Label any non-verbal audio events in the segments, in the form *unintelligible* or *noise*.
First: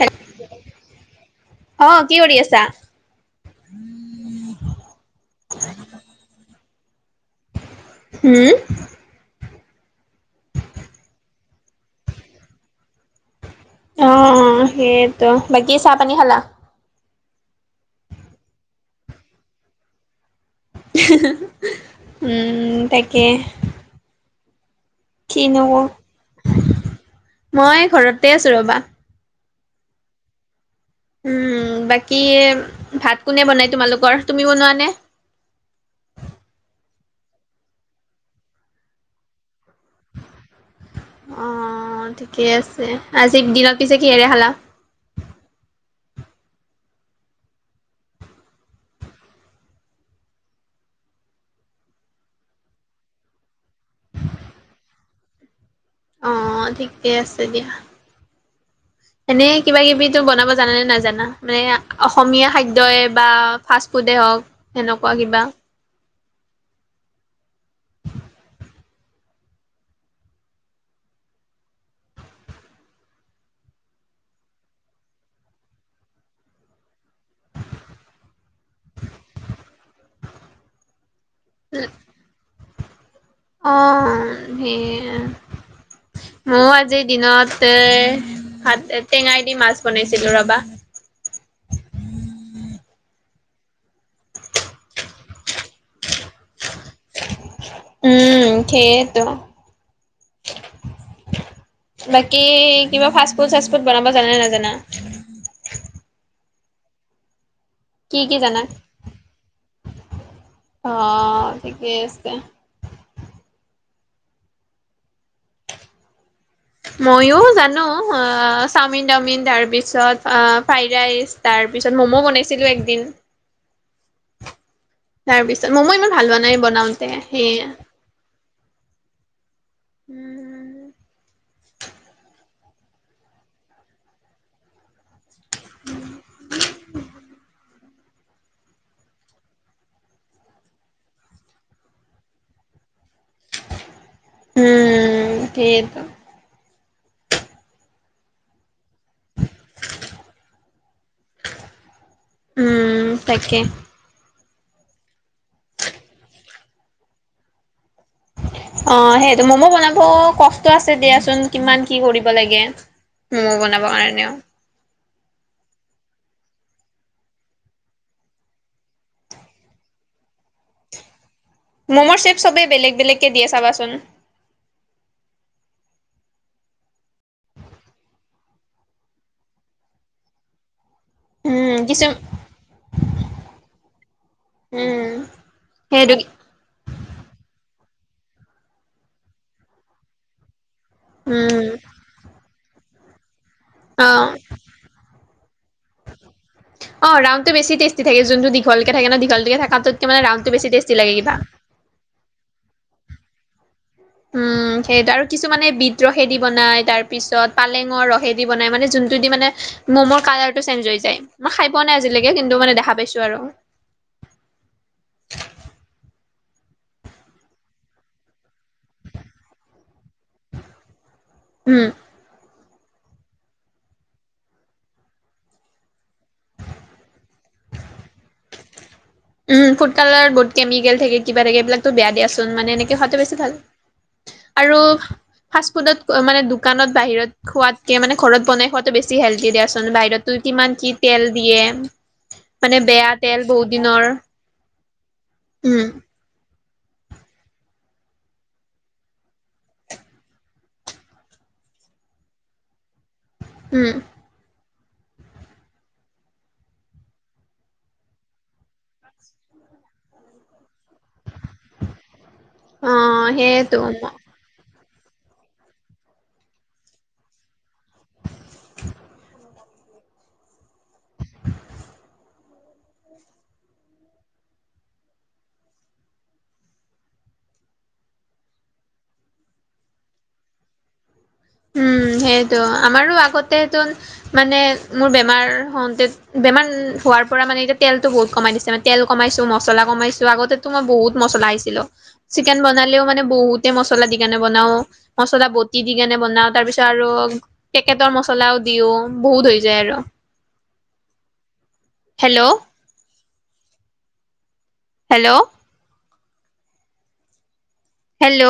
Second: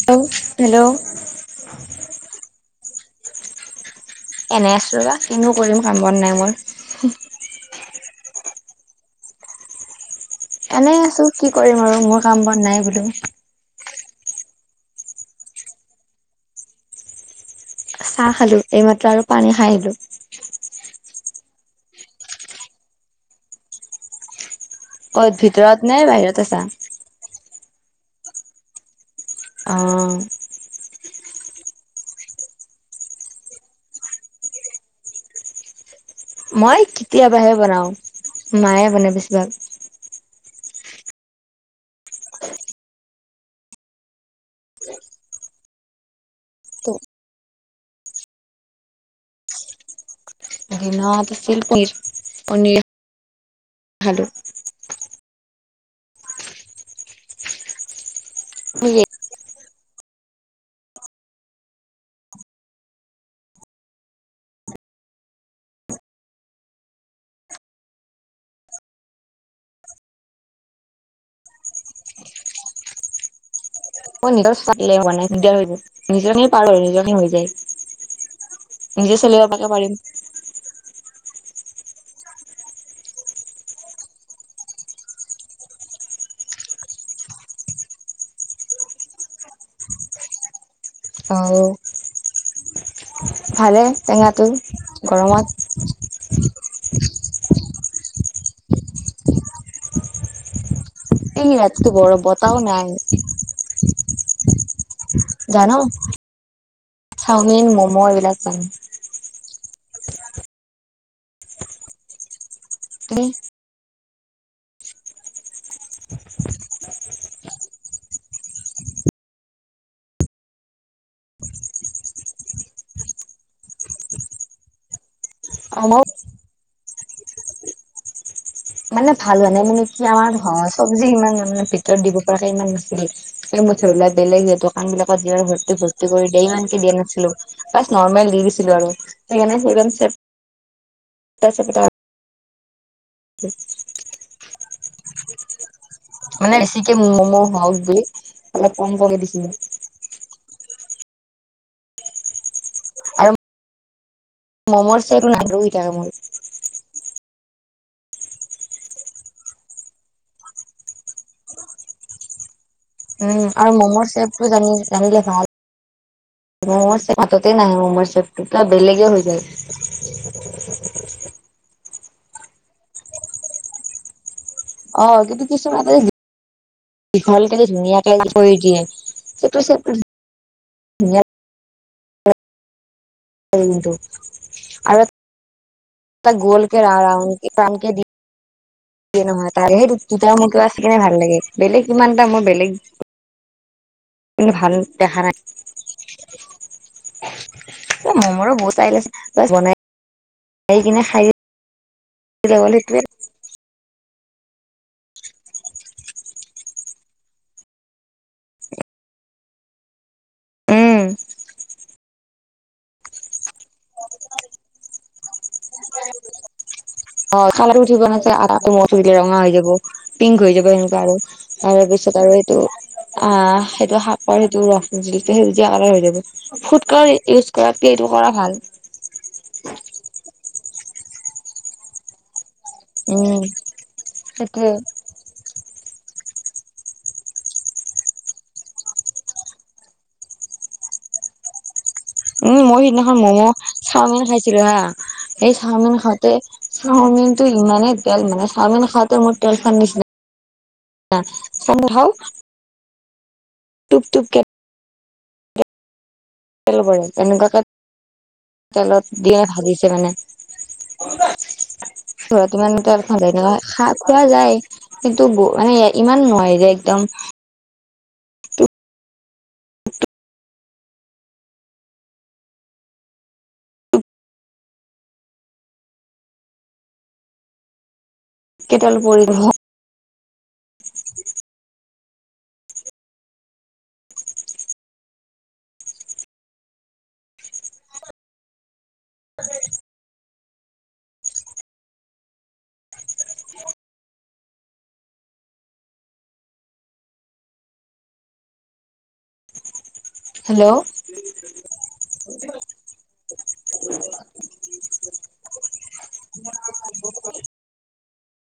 হেল hello hello অ কি কৰি আছা? এনে আছো বা কিনো কৰিম কাম বন নাই মোৰ। হুউম এনেই আছো কি কৰিম আৰু মোৰ কাম বন নাই বোলো। অ অ সেইটো বাকী চাহ পানী খালা? চাহ খালো এইমাত্ৰ আৰু পানী খাই আহিলো। হি হি হি উম তাকে ক'ত কিনো ভিতৰত কও নে বাহিৰত আছা মই ঘৰতে আছো ৰবা। অ উম বাকী ভাত কোনে বনাই তোমালোকৰ তুমি বনোৱা নে? মই কেতিয়াবাহে বনাও মায়ে বনাই বেছি ভাগ। অ ঠিকে আছে আজি দিনত পিছে কিহেৰে খালা? দিনত আছিল পনীৰ পনীৰ খালো। অ ঠিকে আছে দিয়া। নেকি এনে কিবা কিবি টো বনাব জানানে নাজানা মানে অসমীয়া খাদ্যই বা ফাষ্ট-ফুডে হওক সেনকুৱা কিবা মই নিজৰ *unintelligible* হোৱা নাই দিগদাৰ হৈ নিজৰখিনি পাৰো আৰু নিজৰখিনি হৈ যায় নিজে চলিব পৰাকে পাৰিম। উম অ সেয়ে মইআজিৰ দিনত এ হাত টেঙাই দি মাছ বনাইছিলো ৰবা অ ভালে টেঙাটো গৰমত উম সেইয়েতো এই ৰাতিটো বৰ বাকী বতাহও নাই কিবা ফাষ্ট-ফুড চাষ্ট-ফুড বনাব জানে নাজানা জানো চাওমিন, মম কি কি এইবিলাক জানা জানো অ ঠিকেই আছে। বৈ মইও জানো আ চাওমিন তাওমিন তাৰ পিছত ফ্ৰাইড ৰাইচ তাৰ পিছত ম'ম বনাইছিলো একদিন তাৰপিছত ম'ম আমাৰ ইমান ভাল হোৱা নাই বনাওঁতে সেয়ে মানে ভাল হোৱা নাই মানে কি আমাৰ ঘৰ চবজি ইমান মানে ভিতৰত দিব পৰাকে ইমান নাছিল। এই মছৰ বিলাক বেলেগ যে দোকান বিলাকত যিমান ভৰ্তি ভৰ্তি কৰি দিয়ে ইমানকে দিয়া নাছিলো ফাষ্ট নৰ্মেল দি দিছিলো আৰু সেইকাৰণে ইমান চেপেটা চেপেটা উ উম সেইতো মানে বেছিকে ম'ম' হওক বুলি অলপ কম কমকে দিছিলো উম আৰু তাকে মমৰ চটটো *unintelligible* থাকে মোৰ অ সেইটো মম' বনাব কষ্ট আছে দিয়াচোন কিমান কি কৰিব লাগে উম ম'ম' আৰু বনাব মমৰ কাৰণেও চেপটো জানি জানিলে ভাল মমৰ সেপা টোৱে নাহে ম'মৰ সেপটো বেলেগে হৈ যায় ম'মৰ চেপ চবেই বেলেগ বেলেগকে দিয়ে চাবাচোন অ কিন্তু কিছুমানে দীঘল কে ধুনীয়াকে কৰি দিয়ে সেইটো চেপ উম কিছুম কিন্তু আৰু সেইটো এটা গল কে ৰা ৰাউণ্ডকে দিয়ে নহয় তাৰেহে দুটা মই কিবা সেকানে ভাল লাগে উম বেলেগ ইমান এটা মই বেলেগ অ কিন্তু ভাল দেখা নাই অ ৰাউণ্ডটো বেছি টেষ্টি থাকে যোনটো মমৰো বহুত দীঘলকে ষ্টাইল থাকে আছে ন বাচ দীঘলকে বনাই থাকাটোকে মানে ৰাউণ্ডটো বেছি টেষ্টি লাগে কিবা দুটা গ'ল সেইটোৱে উম সেই আৰু কিছু মানে বিট ৰসেদি বনাই তাৰ পিছত পালেঙৰ ৰসেদি বনাই মানে যোনটো দি মানে মম কালাৰটো চেঞ্জ উম হৈ যায় মই খাই পোৱা নাই আজিলৈকে কিন্তু মানে দেখা পাইছোঁ আৰু *inaudible* অ কালাৰো উঠিব বনাইছে আদটো মচি দিলে ৰঙা হৈ যাব পিংক হৈ যাব সেনেকুৱা আৰু উম তাৰ পিছত আৰু এইটো আ সেইটো শাকৰ সেইটো ৰস জিটো সেউজীয়া কালাৰ হৈ যাব ফুট ক্লাৰ ইউজ কৰাতকে এইটো কৰা ভাল উম ফুড কালাৰ বহুত কেমিকেল থাকে কিবা থাকে এইবিলাকতো বেয়া দিয়াচোন মানে এনেকে খোৱাটো উম বেছি ভাল সেইটোৱে আৰু ফাষ্ট ফুডত মানে দোকানত বাহিৰত খোৱাতকে মানে ঘৰত বনাই খোৱাটো বেছি হেল্ডি দিয়া চোন বাহিৰত টো কিমান কি তেল দিয়ে উম মানে মই বেয়া সিদিনাখন তেল ম'ম' বহুত দিনৰ চাওমিন খাইছিলো হা সেই উম, চাওমিন খাও তে চাওমিন টো ইমানেই তেল মানে চাওমিন খাওঁতে মোৰ তেল খোৱাৰ নিচিনা *unintelligible* উম, টুপ টুপ কে তেল পৰে এনেকুৱাকে তেলত দিয়ে ভাজিছে মানে ঘৰতো ইমান তেল অ', খালে নহয় খা সেইয়েতো খোৱা যায় এইটো মানে ইমান নহয় যে একদম *unintelligible* কে তেল পৰিল *unintelligible* উম সেইটো আমাৰো আগতেতোন মানে মোৰ বেমাৰ হওঁতে বেমান হোৱাৰ পৰা মানে এতিয়া তেলতো বহুত কমাই দিছে মানে তেল কমাইছো মছলা কমাইছো আগতে তো মই বহুত মছলা খাইছিলো চিকেন বনালেও মানে বহুতে মছলা দি কেনে বনাও মচলা বটি দি কেনে বনাও তাৰ পিছত আৰু পেকেটৰ মছলাও দিও বহুত হৈ যায় আৰু। Hello. Hello. Hello. Hello.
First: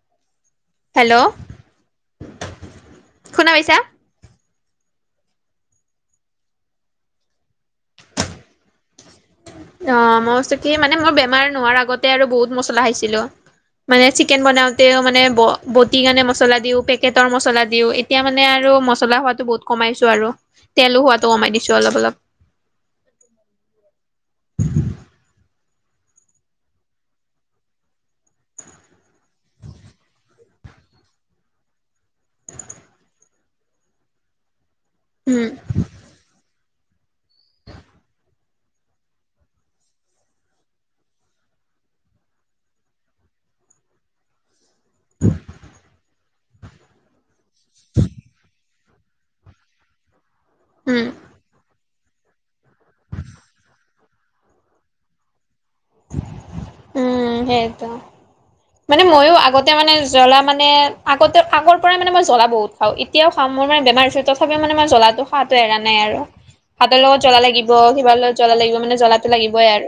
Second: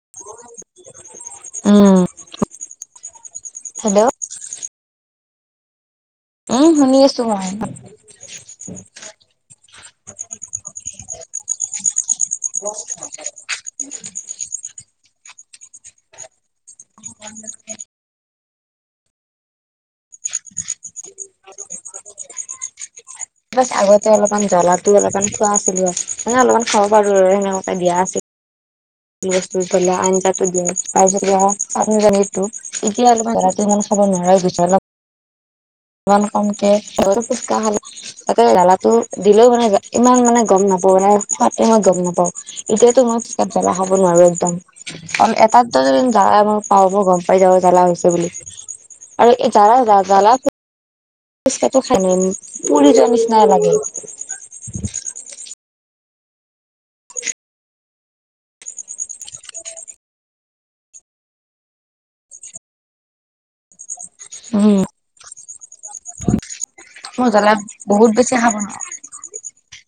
*inaudible* Hello উম শুনা পাইছা? হেল্ল' উম শুনি আছো মই। অ মই কৈছো কি মানে মোৰ বেমাৰ নোহোৱাৰ আগতে আৰু বহুত মচলা খাইছিলো। মানে চিকেন বনাওতে মানে ব বতি কেনি মচলা দিওঁ, পে- কেটৰ মছলা দিওঁ। এতিয়া মানে আৰু মছলা হোৱাটো বহুত কমাইছো আৰু তেলো হোৱাতো কমাই দিছো অলপ অলপ। বাছ আগতে অলপমান জ্বলাতো অলপমান খোৱা আছিলো আ মানে অলপমান খাব পাৰো *unintelligible* সেনেনকে দিয়া আছি টি বস্তু ইফালে আঞ্জাটো দিয়া তাৰপাছত কিবা পানি জানিটো এতিয়া অলপমান জনাটো ইমান খাব নোৱাৰা হৈ গৈছো অলপ উম। ইমান কম কে *unintelligible* জালাটো দিলেও মানে ইমান মানে গম নাপাও মানে সোৱাদ টেঙাও গম নাপাওঁ। এতিয়াতো মই পেট জ্বলা খাব নোৱাৰো একদম। অন এটাত *unintelligible* পাৰব গম পাইব জ্বালা হৈছে বুলি আৰু এ জলা যা জলাত উম। পুচকাটো খায় নিন পুৰি যোৱা নিচিনা লাগে। উম সেটো। মানে ময়ো আগতে মানে জ্বলা মানে আগতে আগৰ পৰাই মানে মই জ্বলা বহুত খাওঁ এতিয়াও খাওঁ মোৰ মানে বেমাৰ *unintelligible* তথাপি মানে উম মই জ্বলাটো খাওঁতে এৰা নাই আৰু হাতৰ লগত মই জ্বলা জ্বালা লাগিব বহুত কিবা লগত জ্বলা লাগিব মানে জ্বলা টো লাগিবই আৰ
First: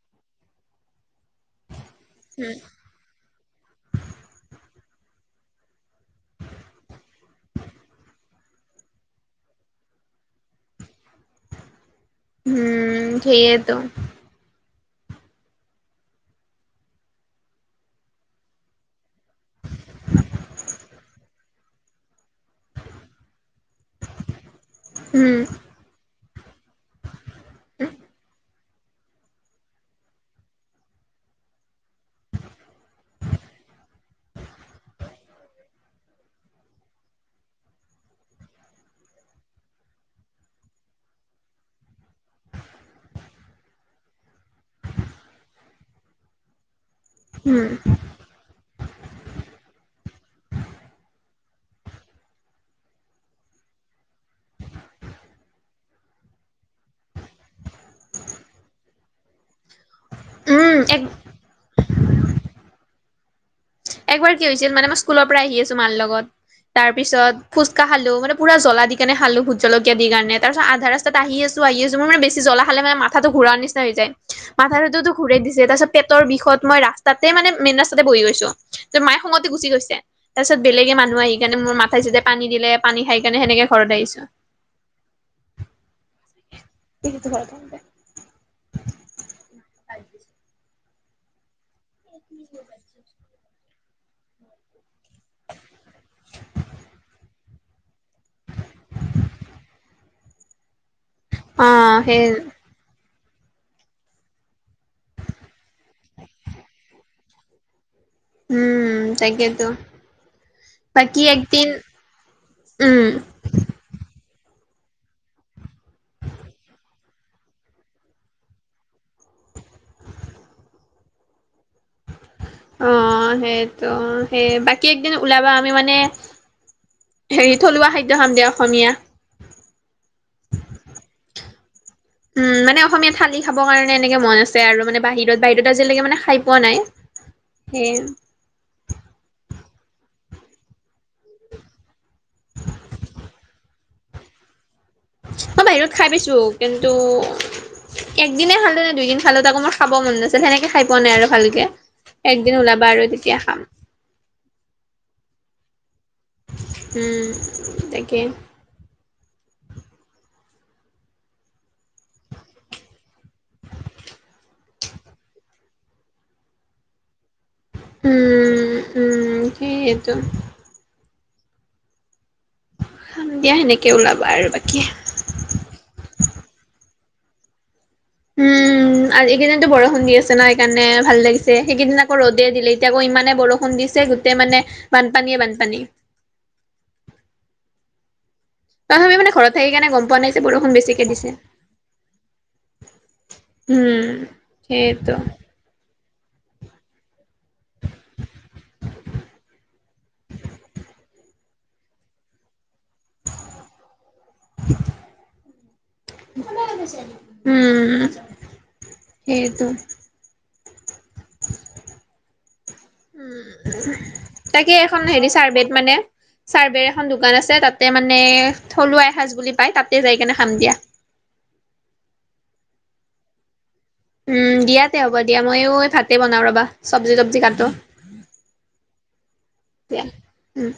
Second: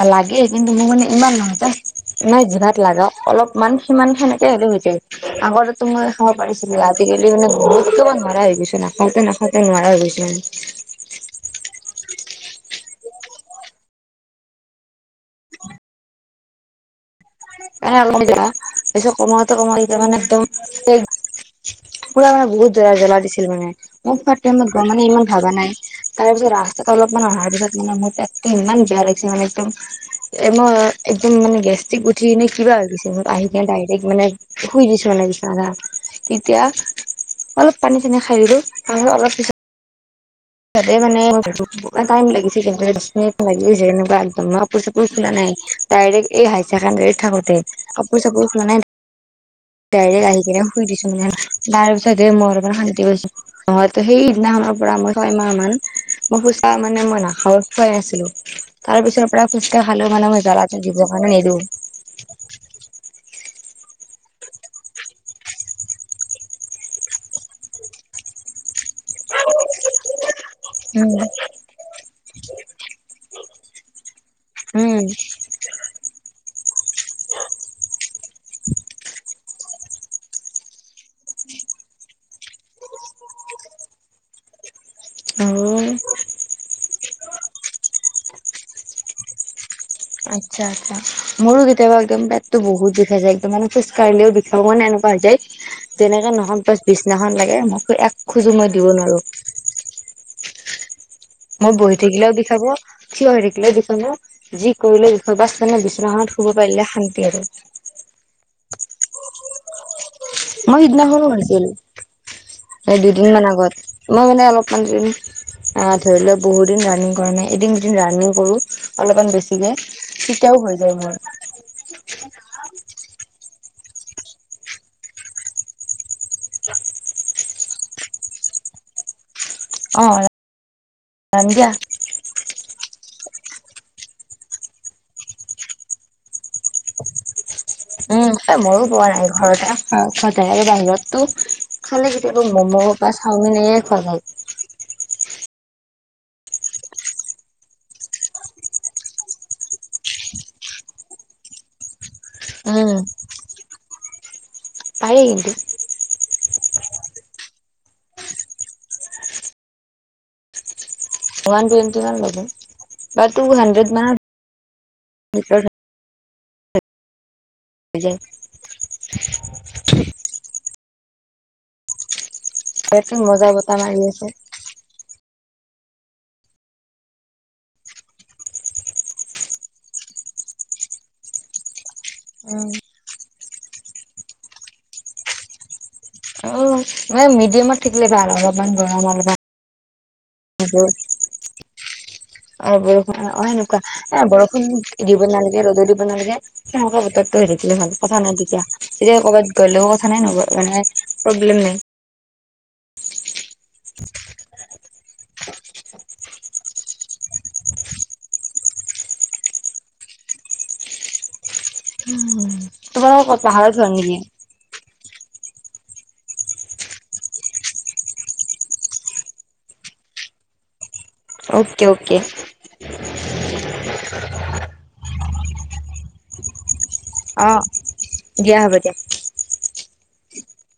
আ লাগে কিন্তু ম মানে ইমান নহয় তাছ নাই উম জিভাত লাগা অলপ ইমান সিমান সেনেকে হ'লে হৈ যায়। আগতো মই খাব পাৰিছিলো আজিকালি মানে বহুতমান নোৱাৰা হৈ গৈছো নাখাওঁতে নাখ- খাওঁতে নোৱাৰা হৈ গৈছো মানে। উম সেইয়েটো মানে অকপ জ্বলা পাছত কমাওতে কমাওতে ইতা মানে একদম *unintelligible* পুৰা মানে বহুত জ্বলা জ্বলা দিছিল মানে। *unintelligible* গ মানে ইমান উম ভবা নাই তাৰপিছত ৰাস্তাটো অলপমান অহাৰ পিছত মানে মোৰ পেট তে ইমান বেয়া লাগিছে মানে একদম এ মই একদম মানে গেছট্ৰিক থ্ৰি নি কিবা হৈ গৈছে মোৰ আহি কিনে ডাইৰেক্ট মানে শুই দিছো মানে বিছনাখানা তেতিয়া অলপ পানী চানী খাই দিলো আহো অলপ পিছত তাতে মানে *unintelligible* টাইম লাগিছে কিন্তু সেই দছ মিনিট লাগি যাই এনেকুৱা একদম মই কাপোৰ চাপোৰ খুলা নাই। ডাইৰেক্ট এই হাই ছেকেণ্ডেৰীত থাকোঁতে উম কাপোৰ চাপোৰ খুলা নাই। ডাইৰেক্ট আহি কিনে শুই দিছো মান তাৰ পিছতে মই অকণমান শান্তি গৈছো। অ হয় সেইদিনাখনৰ পৰা মই ছয় মাহ মান মই সোচা মানে মই নাখাৱত খোৱাই আছিলো তাৰ পিছৰপ পৰা পুচকা খালো মানে মই জলা উম এক দিব কাৰণে নিদো। একবাৰ কি হৈছিল মানে মই স্কুলৰ পৰা আহি আছো মাৰ লগত। তাৰ পিছত ফুচকা খালো মানে পুৰা জ্বলা দি কেনে খালো ভোট জলকীয়া দি কেনে। তাৰপিছত আধা ৰাস্তাত আহি আছো আহি আছো মোৰ মানে জ্বলা খালে মাথাটো ঘূৰুৱা নিচিনা হৈ যায়। উম মাথাটোতো ঘূৰাই দিছে তাৰ পিছত পেটৰ বিষত মই ৰাস্তাতে মানে মেইন ৰাস্তাতে বহি গৈছো। তাৰপাছত মায়ে খঙতে গুচি গৈছে। তাৰ পিছত বেলেগে মানুহ আহি কাৰণে মোৰ মাথাই চাথাই পানী দিলে পানী খাই কেনে সেনেকে ঘৰত আহিছো। অহ'। *unintelligible* আচ্ছা আচ্ছা, মোৰো কেতিয়াবা একদম পেটতো বহুত বিষাই যায়, একদম মানে খোজ কাঢ়িলেও বিষাই মানে এনেকুৱা হৈ যায়। যেনেকে নহওক বাচ বিচনাখন লাগে, মই এক খোজো মই দিব নোৱাৰো। অ মই বহি সেই থাকিলেও বিষাব, থিয় হৈ থাকিলেও বিষাব, যি কৰিলেও বিষাব, বাচ মানে বিচনাখনত শুব পাৰিলে শান্তি আৰু। উম তাকে ত'। মোৰ সেইদিনাখনো হৈছিল, এই উম দুদিন মান আগত। মই মানে অলপমান দিন, ধৰি লোৱা বহুত দিন ৰাণিং কৰা নাই। এদিন দুদিন ৰানিং কৰো অলপমান বেছিকে, তেতিয়াও হৈ যায় মোৰ। অঁ সেইটো, সেই বাকী একদিন ওলাবা আমি মানে, হেৰি থলুৱা খাদ্য খাম দিয়া অসমীয়া। অঁ, যাম দিয়া। উম মানে অসমীয়া থালি খাবৰ কাৰণে এনেকে মন আছে আৰু মানে বাহিৰত বাহিৰত আজিলৈকে মানে খাই পোৱা নাই। সেয়ে উম। এ মইয়ো পোৱা নাই ঘৰতে সদায় আৰু বাহিৰততো খালে কেতিয়াবা ম'ম, বা চাউমিন এয়ে খোৱা যায়। মই বাহিৰত খাই পাইছো কিন্তু, একদিনে খালো নে দুইদিন খালো তাকো মোৰ খাব মন নাছিল, সেনেকে খাই পোৱা নাই আৰু ভালকে। একদিন ওলাবা উম আৰু তেতিয়া খাম। পাৰি কিন্তু। উম, তাকে। ওৱান টুৱেন্টি মান ল'ব, বা টু হান্ড্ৰেড মানৰ ভিতৰত হৈ যায়। উম, উম কি এইটো ইয়াতে মজা দিয়া বতাহ সেনেকে মাৰি ওলাবা আছে আৰু বাকী। উম আজি এইকেইদিনটো বৰষুণ দি আছে না সেইকাৰণে ভাল লাগিছে। সেইকেইদিনা আকৌ ৰ'দে উম দিলে এতিয়া আকৌ ইমানে বৰষুণ দিছে গোটেই মানে বানপানীয়ে বানপানী। অ' মানে মেডিয়ামত থাকিলে ভাল অলপমান গৰম, আমি মানে অলপমান ঘৰত থাকি কেনে গম পোৱা নাই যে বৰষুণ ঠাণ্ডা। বেছিকে দিছে অ' বৰষুণ অ' সেনেকুৱা উম এ বৰষুণ সেইটো দিব নালাগে ৰ'দো দিব নালাগে। সেনেকুৱা বতৰটো হৈ থাকিলে ভাল কথা নাই তেতিয়া, তেতিয়া কৰ'বাত গ'লেও কথা নাই, নগলেও মানে প্ৰব্লেম নাই। *inaudible* *inaudible* উম সেইটো। উম, তোমালোকে ক'ত উম পাহাৰত যোৱা নেকি? তাকে এখন হেৰি চাৰ্বেত মানে, চাৰ্বেৰ এখন দোকান আছে, তাতে মানে থলুৱা এসাঁজ বুলি পায় তাতে যাই কিনে খাম দিয়া। Okay okay. উম্ দিয়াতে হ'ব দিয়া মইও এই ভাতেই বনাও ৰবা, চব্জি তবজি অ কাটো। দিয়া হ'ব দিয়া এয়া, উম্।